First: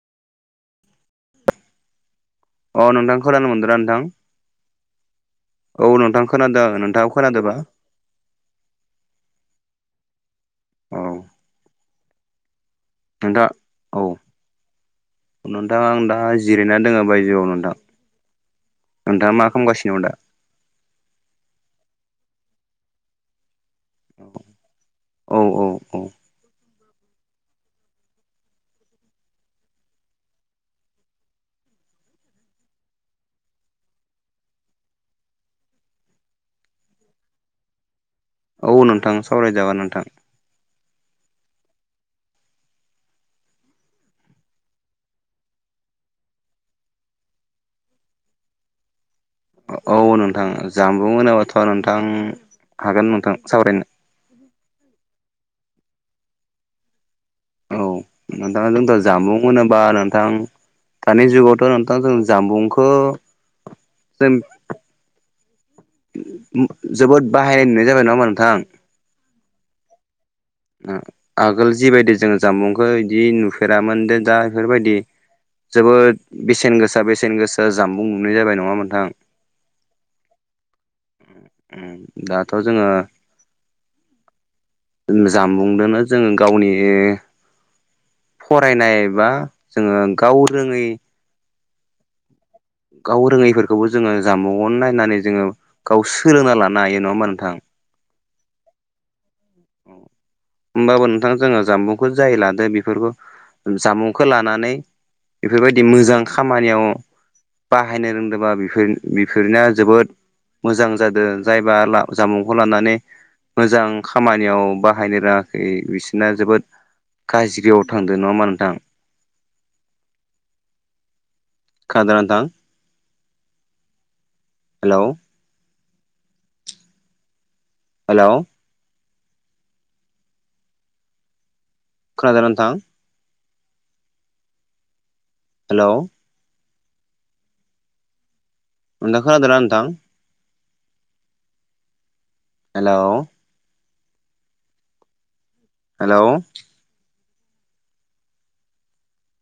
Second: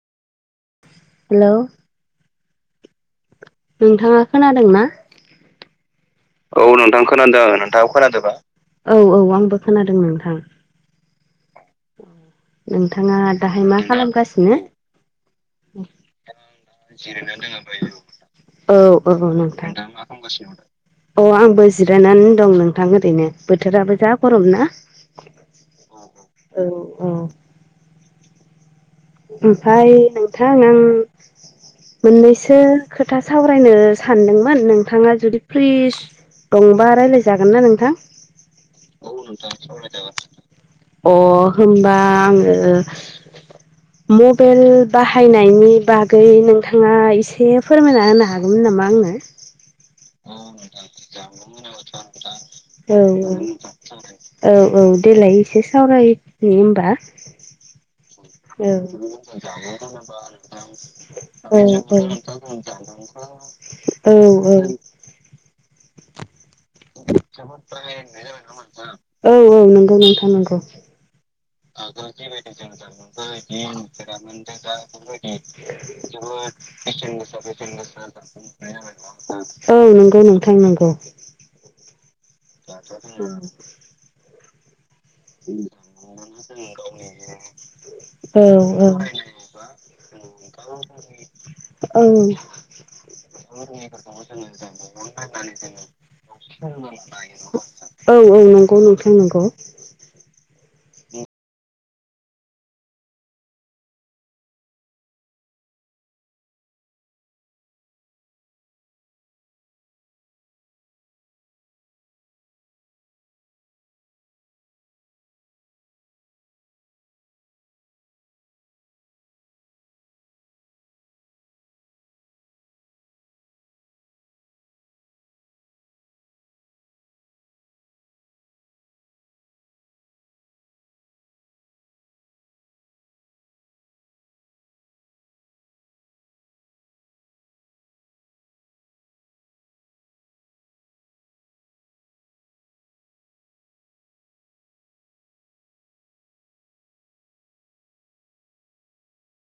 hello अ नोंथां खोनानो मोन्दों नोंथाङा खोनादों ना औ नोंथां खोनादों औ आङो नोंथां नोंथाङाबो खोनादों खोनादोंबा नोंथाङाबो खोनादोंबा औ-औ आंबो खोनादों नोंथां औ नोंथाङा नोंथां दाहाय मा औ खालामगासिनो नोंथां आं दा जिरायना दोङ बायजोआव नोंथां औ-औ नोंथाङा मा नोंथां खालामगासिनो दा अ आंबो जिरायनानै दं नोंथां ओरैनो बोथोराबो जा गरमना औ औ औ औ-औ ओमफ्राय नोंथां आं मोननैसो खोथा सावरायनो सानदोंमोन नोंथाङा जुदि फ्रिस दंबा रायलाय जागोनना नोंथां औ नोंथां सावराय जागोन नोंथां अ होमबा आङो मबाइल बाहायनायनि बागै नोंथाङा एसे फोरमायना होनो हा गोन नामा आंनो [unintelligible] औ नोंथां जामबुं होनोबाथ' नोंथां हागोन नोंथां औ सावरायनो औ-औ देलाय एसे सावरायनि होमबा औ नोंथाङा जोंथ' जामुं होनोबा नोंथां [unintelligible] दानि जुगावथ' नोंथां जों जामबुंखौ [unintelligible] जों औ-औ जोबोद बाहायनाय नुनाय जाबाय नामा नोंथां औ-औ नंगौ नोंथा नंगौ आगोल जिबायदि जोङो जामबुंखौ इदि नुफेरामोन दा बेफोरबायदि जोबोद बेसेन गोसा बेसेन गोसा जामबुं नुनाय जाबाय नङा ओमबा नोंथां औ नंगौ नोंथां नंगौ दाथ' जोङो जामबुंदोनो जोङो गावनि औ फरायनाय बा जोङो गाव रोङै औ गाव रोङैफोरखौबो जोङो जामबुङावनो नायनानै जोङो गाव सोलोंना लानो हायो नङा होमबा नोंथां औ औ नंगौ नोंथां नंगौ होमबाबो नोंथां जोङो जामबुंखौ जाय लादो बेफोरखौ जामुंखौ लानानै बेफोरबायदि मोजां खामानियाव बाहायनो रोंदोंबा बेफोर बेफोरना जोबोद मोजां जादों जायबा जामुंखौ लानानै मोजां खामानियाव बाहायनो रोङाखै बिसोरना जोबोद गाज्रियाव थांदों नङा होमबा नोंथां खोनादोंना नोंथां हेल' हेल' खोनादोंना नोंथां हेल' नोंथां खोनादों ना नोंथां हेल' हेल'